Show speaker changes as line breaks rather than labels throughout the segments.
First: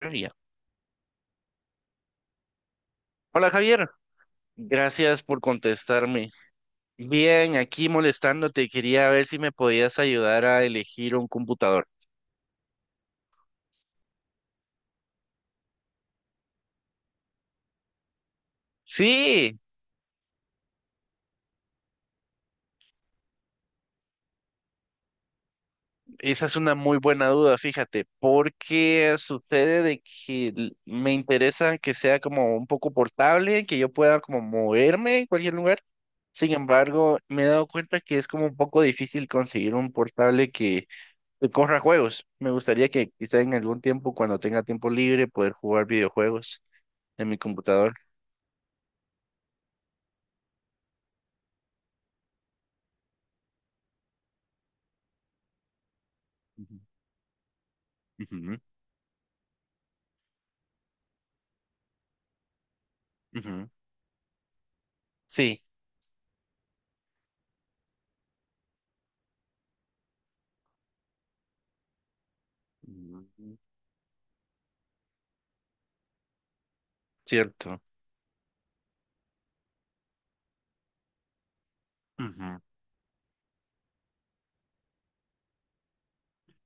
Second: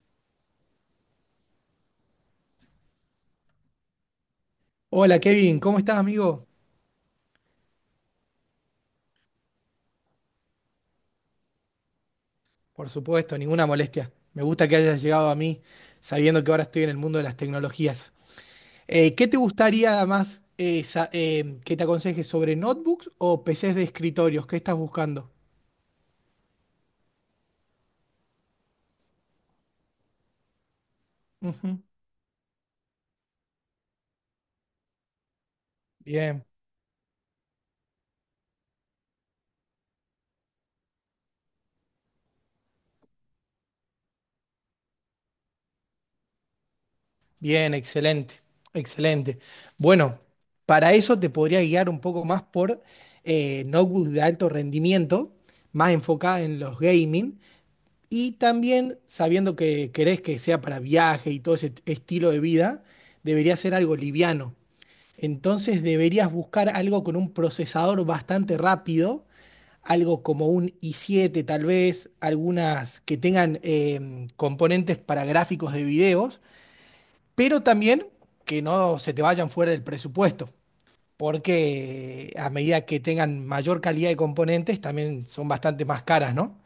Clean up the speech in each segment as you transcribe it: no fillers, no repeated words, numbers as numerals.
Ría. Hola Javier,
Hola
gracias por
Kevin, ¿cómo estás
contestarme.
amigo?
Bien, aquí molestándote, quería ver si me podías ayudar a elegir un computador.
Por supuesto, ninguna molestia. Me gusta que hayas llegado a mí sabiendo que ahora estoy en el mundo de las tecnologías. ¿Qué te
Sí,
gustaría más que te aconseje sobre notebooks o PCs de escritorios? ¿Qué estás buscando?
esa es una muy buena duda, fíjate, porque sucede de que me interesa
Ujú.
que sea como un poco portable, que yo pueda como moverme en cualquier lugar.
Bien,
Sin embargo, me he dado cuenta que es como un poco difícil conseguir un portable que corra juegos. Me gustaría que quizá en algún tiempo, cuando tenga tiempo libre, poder jugar videojuegos en mi
bien,
computador.
excelente, excelente. Bueno, para eso te podría guiar un poco más por notebooks de alto rendimiento, más enfocada en
Ujú,
los gaming. Y
ujú,
también, sabiendo que querés que sea para viaje y todo ese estilo de vida, debería
ujú.
ser algo liviano.
Sí,
Entonces deberías buscar algo con un procesador bastante rápido, algo como un i7 tal vez, algunas que
mm,
tengan componentes para gráficos de videos, pero
cierto.
también que no se te vayan fuera del presupuesto, porque a
Ujú.
medida que tengan mayor calidad de componentes, también son bastante más caras, ¿no?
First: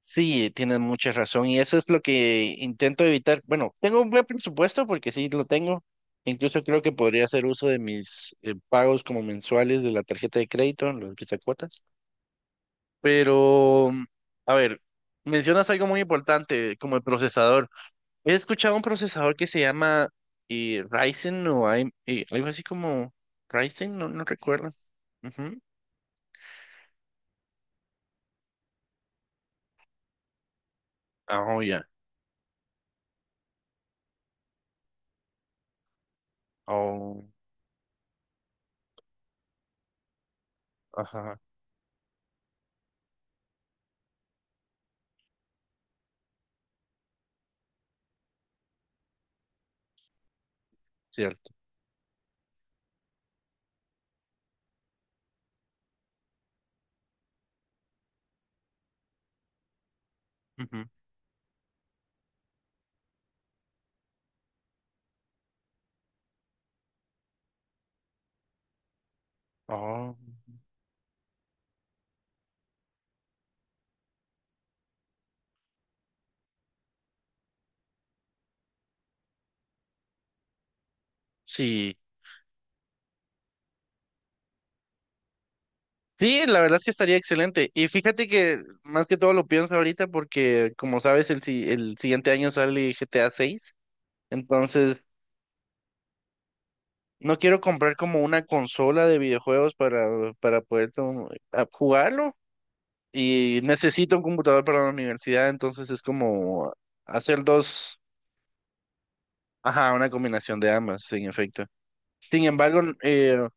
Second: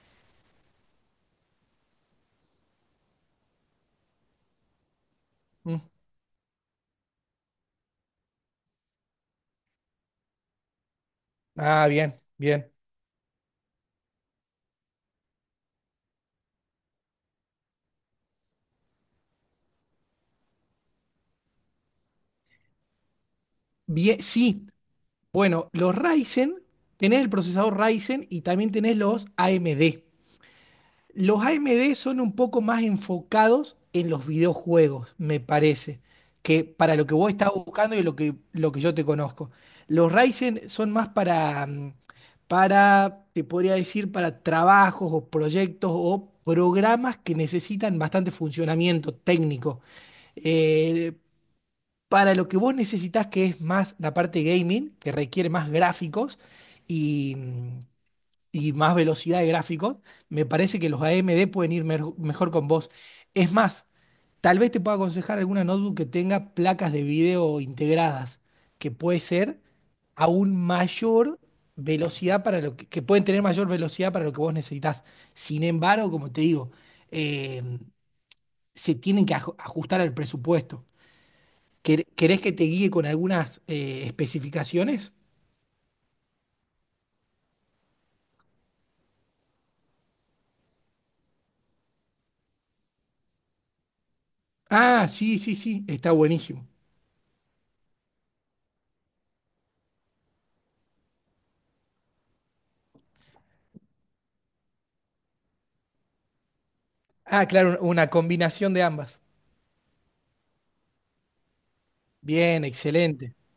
Sí, tienes mucha razón y eso es lo que intento evitar. Bueno, tengo un buen presupuesto porque sí lo
Mm.
tengo. Incluso creo que podría hacer uso de mis pagos como mensuales de la tarjeta de crédito, los cuotas.
Ah, bien, bien.
Pero, a ver, mencionas algo muy importante como el procesador. He escuchado un procesador que se llama Ryzen o AM algo así como Ryzen, no,
Bien,
no
sí,
recuerdo. Ujú.
bueno, los Ryzen, tenés el procesador Ryzen y también tenés los AMD. Los
Ah, oh, ya.
AMD son un poco más enfocados en los videojuegos, me parece, que para lo que
Oh,
vos estás buscando y lo que yo te conozco. Los Ryzen son más
ajá,
para, te podría decir, para trabajos o proyectos o programas que necesitan bastante funcionamiento técnico. Eh,
cierto.
para lo que vos necesitas, que es más la parte gaming, que requiere más gráficos y, y más velocidad de gráficos, me parece
Ujú.
que los AMD pueden ir mejor con vos. Es más, tal vez te pueda aconsejar alguna notebook que tenga placas de video integradas, que puede ser
Oh,
aún mayor velocidad para que pueden tener mayor velocidad para lo que vos necesitas. Sin embargo, como te digo, eh, se tienen que ajustar al presupuesto.
sí.
¿Querés que te guíe con algunas especificaciones?
Sí, la verdad es que estaría excelente. Y fíjate que más que todo lo pienso ahorita porque, como sabes, el, si- el siguiente año sale GTA 6. Entonces,
Ah, sí, sí, sí, está buenísimo.
no quiero comprar como una consola de videojuegos para poder jugarlo y necesito un computador para la universidad, entonces es como hacer
Ah, claro,
dos,
una combinación de ambas.
ajá, una combinación de ambas, en efecto. Sin
Bien,
embargo,
excelente.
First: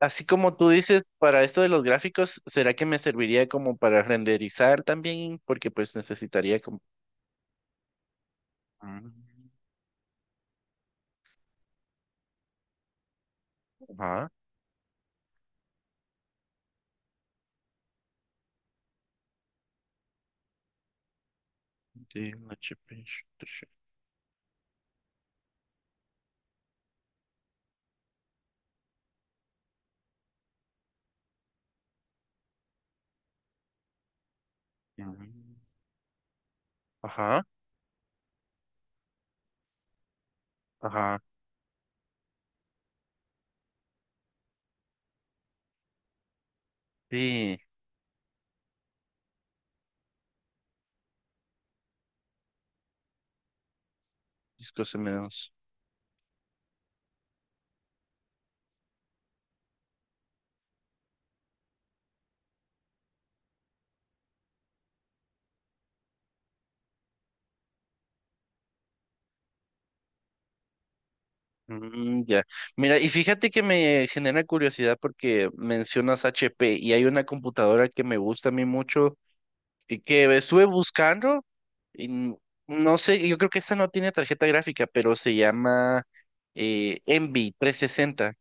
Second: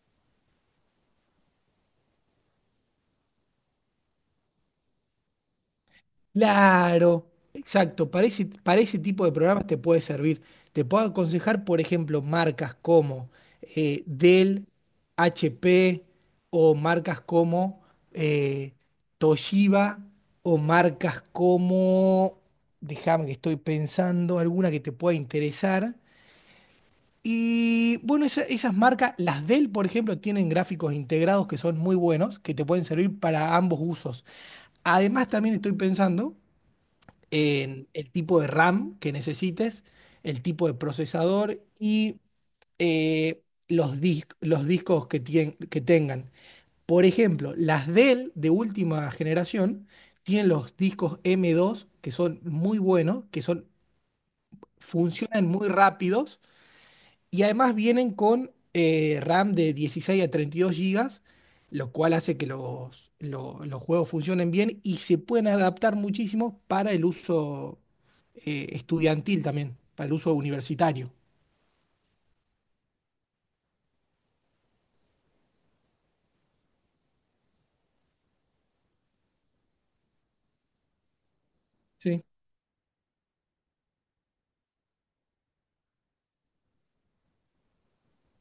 así como tú dices, para esto de los gráficos, ¿será que me serviría como para renderizar también? Porque pues necesitaría como.
Claro, exacto. Para ese
Mm,
tipo de programas te puede servir. Te puedo aconsejar, por ejemplo, marcas como
ajá,
Dell, HP o marcas como eh, Toshiba o marcas
de
como,
una chip,
déjame que estoy pensando, alguna que te pueda interesar. Y bueno, esas marcas, las Dell, por ejemplo, tienen gráficos integrados que son muy buenos, que te pueden servir para ambos usos. Además,
mm,
también estoy pensando
ajá,
en el tipo de RAM que necesites, el tipo de
ajá,
procesador y eh, los discos que tengan. Por ejemplo,
sí,
las Dell de última generación tienen los discos M2 que son muy buenos,
disco M
funcionan
dos.
muy rápidos y además vienen con RAM de 16 a 32 gigas, lo cual hace que los juegos funcionen bien y se pueden adaptar muchísimo para el uso estudiantil también, para el uso universitario.
Mm, ya. Mira, y fíjate que me genera curiosidad porque mencionas HP y hay una computadora que me gusta a mí mucho y que estuve buscando y
¿Sí?
no sé, yo creo que esta no tiene tarjeta gráfica, pero se llama Envy 360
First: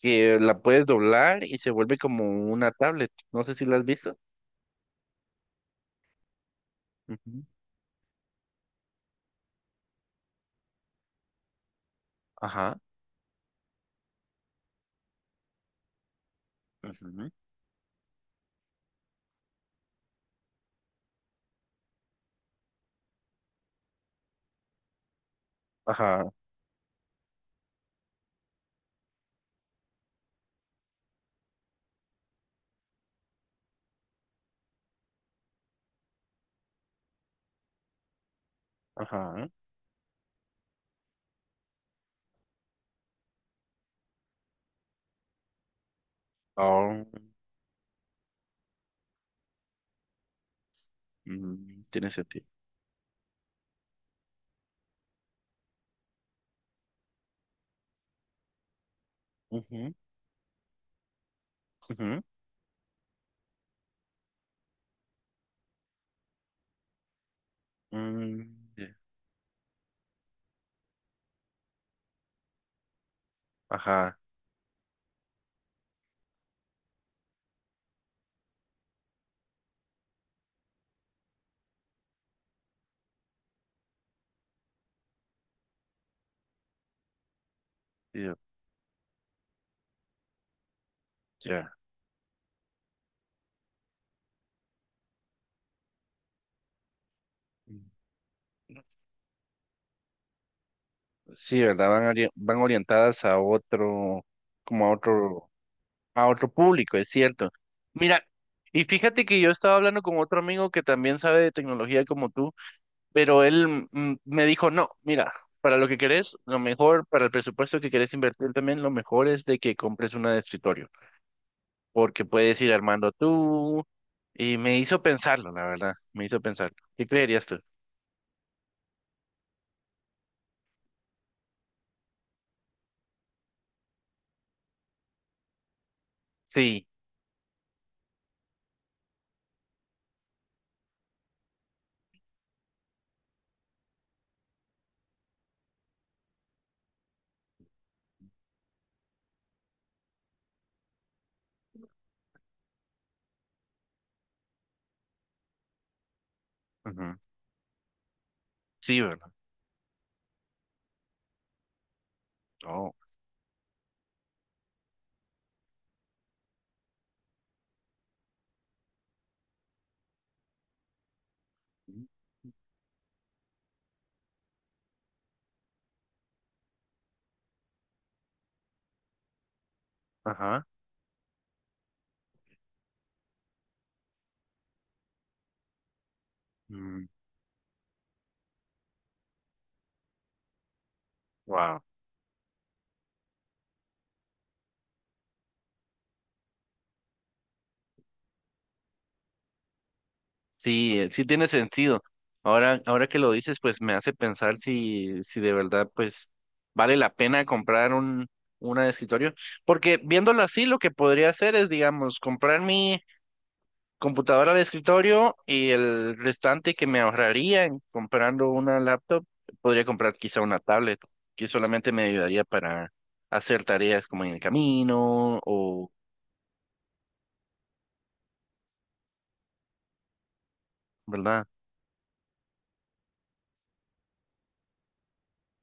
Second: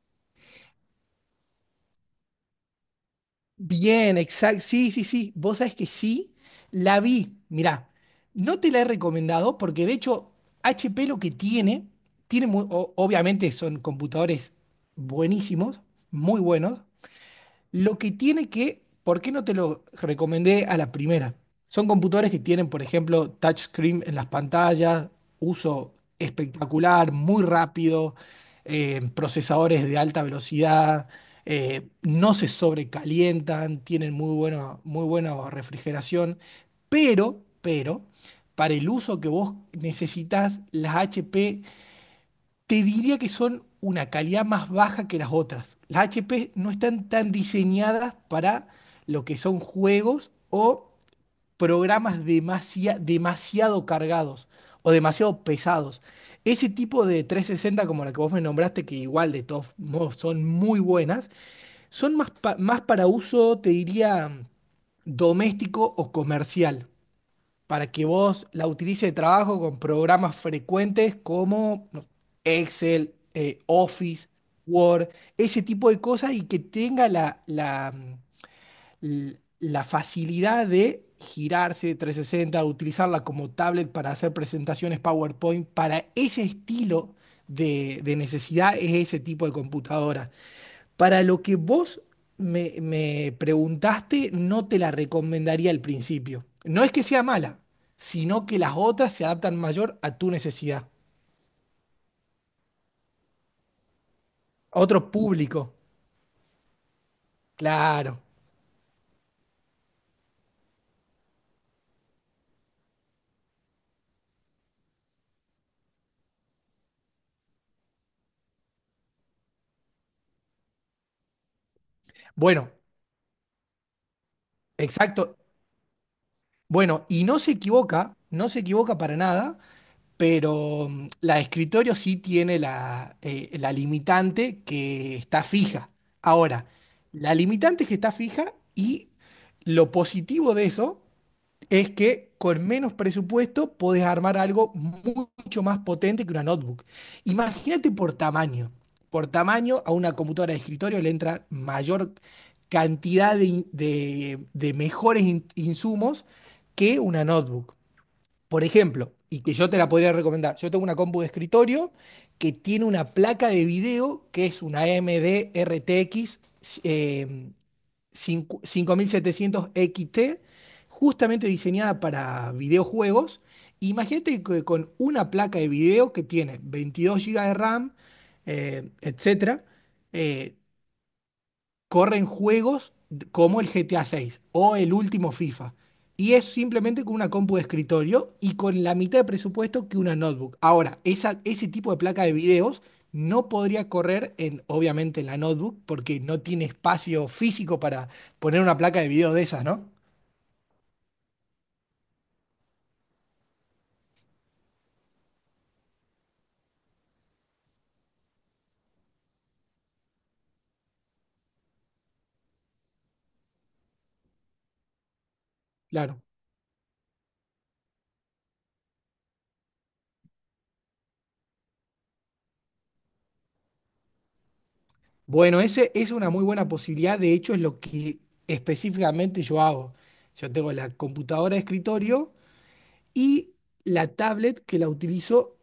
que la puedes doblar y se vuelve como una tablet. No sé si la has visto.
Bien, exacto. Sí, sí, sí. Vos sabés que sí, la vi.
Ujú.
Mirá, no te la he recomendado porque de hecho HP lo que tiene,
Ajá.
obviamente son computadores buenísimos, muy buenos.
Ujú,
Lo que tiene que, ¿Por qué no te lo recomendé a la primera? Son computadores que tienen, por ejemplo, touchscreen en las pantallas, uso
ajá.
espectacular, muy rápido, procesadores de alta velocidad, no se sobrecalientan, tienen muy buena refrigeración, pero, para el uso que
Ajá.
vos necesitas, las HP te diría que son una calidad más baja que las otras. Las HP no
Oh,
están tan diseñadas para lo que son juegos o
tiene
programas
sentido.
demasiado cargados o demasiado pesados. Ese tipo de 360 como la que vos me nombraste, que igual de todos
Ujú,
modos son muy buenas, son
ujú,
más para uso, te diría, doméstico o comercial, para que
mm,
vos la
ya.
utilices de trabajo con programas frecuentes como no, Excel,
Ajá.
Office, Word, ese tipo de cosas, y que tenga la facilidad de girarse 360, utilizarla como tablet para hacer presentaciones PowerPoint. Para ese estilo de necesidad es ese tipo de computadora. Para lo que
Ya.
vos me preguntaste, no te la recomendaría al principio. No es que sea mala, sino que las otras se adaptan mayor a tu necesidad,
Sí, ¿verdad? Van orientadas a otro,
a
como a
otro
otro,
público.
a otro público, es cierto.
Claro.
Mira, y fíjate que yo estaba hablando con otro amigo que también sabe de tecnología como tú, pero él me dijo, no, mira, para lo que querés, lo mejor, para el presupuesto que querés invertir también, lo mejor es de que compres una de escritorio, porque puedes
Bueno,
ir armando tú, y me hizo
exacto.
pensarlo, la verdad, me hizo pensar,
Bueno,
¿qué
y no
creerías
se
tú?
equivoca, no se equivoca para nada, pero la de escritorio sí tiene la limitante que está fija. Ahora,
Sí.
la limitante es que está fija y lo positivo de eso es que con menos presupuesto podés armar algo mucho más potente que una notebook. Imagínate por tamaño. Por tamaño, a una computadora de escritorio le entra mayor cantidad de mejores insumos que
Ujú.
una notebook. Por
Sí,
ejemplo,
¿verdad?
y que yo te la podría recomendar, yo tengo una compu de escritorio que tiene
Oh.
una placa de video que es una AMD RTX 5700 XT, justamente diseñada para videojuegos. Imagínate que con una placa de video que tiene 22 GB de RAM, etcétera, eh,
Ajá.
corren juegos como el GTA 6 o el último FIFA. Y es simplemente con una compu de escritorio y con la mitad de presupuesto que una notebook. Ahora, ese
Wow.
tipo de placa de videos no podría correr en, obviamente, en la notebook porque no tiene espacio físico para poner una placa de video de esas, ¿no?
Sí, sí tiene sentido. Ahora que lo dices, pues me hace pensar si, de verdad, pues, vale la pena comprar una de escritorio. Porque viéndolo así, lo que podría hacer es, digamos, comprar mi computadora de escritorio y el
Claro.
restante que me ahorraría en comprando una laptop, podría comprar quizá una tablet, que solamente me ayudaría para hacer tareas como en el camino
Bueno,
o,
ese es una muy buena posibilidad. De hecho, es lo que específicamente yo hago. Yo tengo la
¿verdad?
computadora de escritorio y la tablet, que la utilizo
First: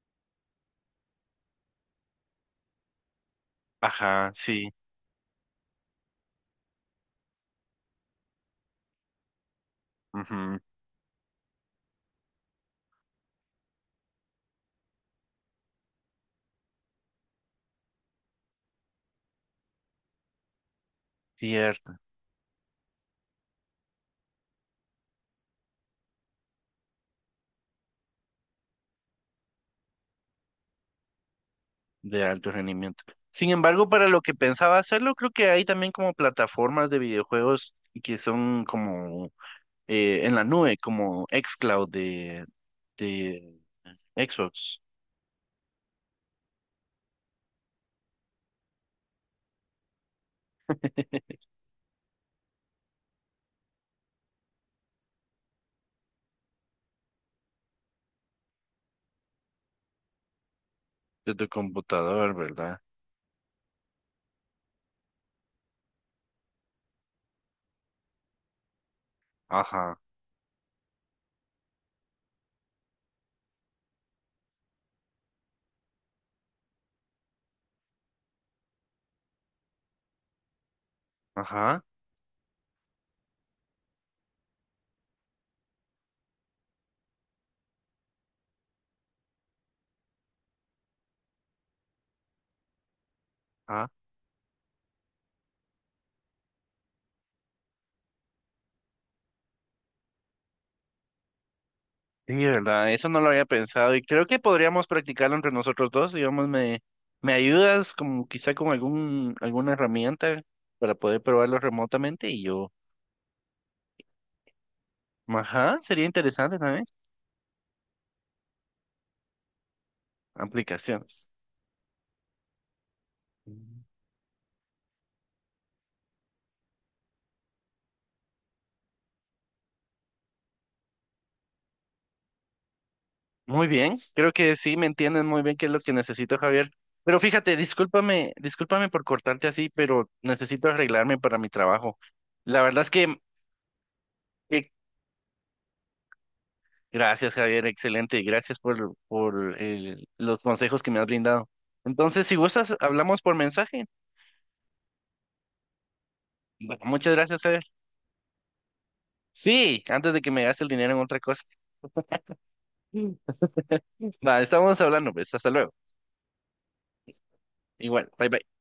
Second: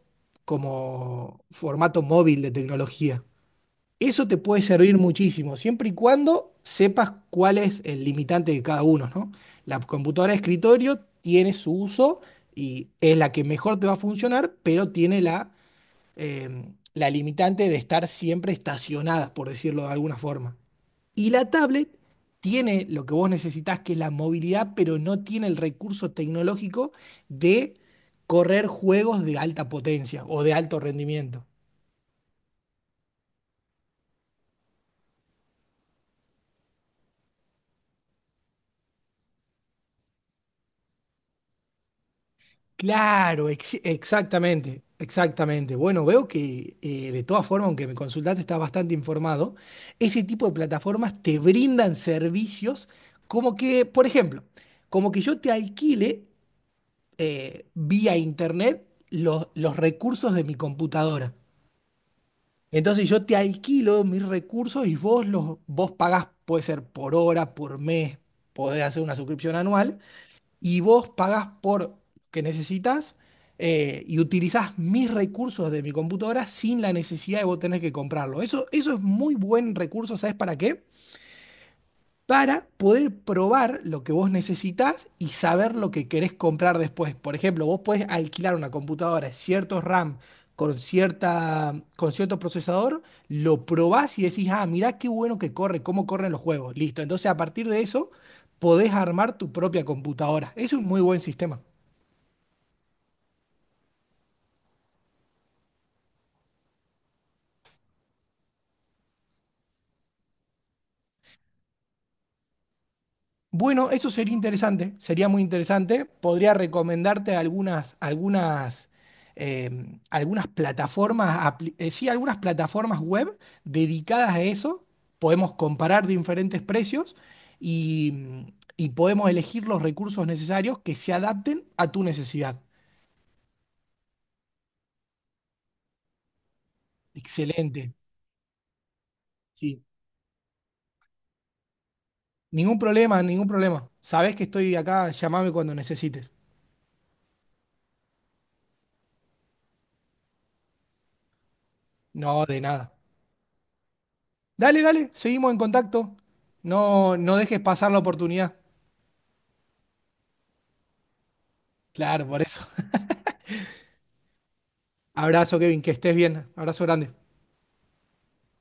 como formato móvil de tecnología. Eso
Ajá,
te puede
sí,
servir muchísimo, siempre y cuando sepas cuál es el limitante de cada uno, ¿no? La computadora de
ujú,
escritorio tiene su uso y es la que mejor te va a funcionar, pero tiene la limitante de estar siempre estacionada, por decirlo de alguna forma. Y la tablet
cierto,
tiene lo que vos necesitás, que es la movilidad, pero no tiene el recurso tecnológico de correr juegos de alta potencia o de alto rendimiento.
de alto rendimiento. Sin embargo, para lo que pensaba hacerlo, creo que hay también como plataformas de videojuegos que son como en la nube, como xCloud de,
Claro,
de Xbox,
exactamente, exactamente. Bueno, veo que de todas formas, aunque me consultaste, estás bastante informado. Ese tipo de plataformas te brindan servicios como que, por ejemplo, como que yo te alquile vía internet los recursos de mi computadora.
de tu computador, ¿verdad?
Entonces yo te alquilo mis recursos y vos pagás, puede ser por hora, por mes, podés hacer una suscripción anual
Ajá,
y vos pagás por lo que necesitas, y utilizás mis recursos de mi computadora sin la necesidad de vos tener que comprarlo. Eso es muy buen recurso, ¿sabes para qué?
ajá,
Para poder probar lo que vos necesitas y saber lo que querés comprar después. Por ejemplo, vos podés alquilar una computadora, cierto RAM con cierto procesador, lo
ajá.
probás y decís, ah, mirá qué bueno que corre, cómo corren los juegos. Listo. Entonces, a partir de eso, podés armar tu propia computadora. Es un muy buen sistema.
Sí, verdad, eso no lo había pensado y creo que podríamos practicarlo entre nosotros dos, digamos, me ayudas como quizá con alguna herramienta para poder probarlo remotamente y yo,
Bueno, eso sería interesante, sería muy
ajá,
interesante.
sería
Podría
interesante también,
recomendarte algunas, algunas, em, algunas
aplicaciones.
plataformas, apli- sí, algunas plataformas web
Mm.
dedicadas a eso. Podemos comparar diferentes precios y, y podemos elegir los recursos necesarios que se adapten a tu necesidad.
Muy bien, creo que sí, me entiendes muy bien qué es lo que necesito, Javier. Pero fíjate,
Excelente,
discúlpame, discúlpame por cortarte así,
sí.
pero necesito arreglarme para mi trabajo. La
Ningún
verdad es que,
problema, ningún problema. Sabés que
que
estoy acá, llamame cuando necesites.
Gracias, Javier, excelente. Y gracias por los consejos que me has brindado. Entonces, si
No, de
gustas,
nada.
hablamos por mensaje.
Dale, dale, seguimos en contacto.
Bueno, muchas
No, no
gracias,
dejes
Javier.
pasar la oportunidad.
Sí, antes de que me gaste el dinero en otra cosa.
Claro, por eso.
Mm. Va, estamos hablando, pues. Hasta
Abrazo,
luego.
Kevin, que estés bien. Abrazo grande.
Igual, bye bye.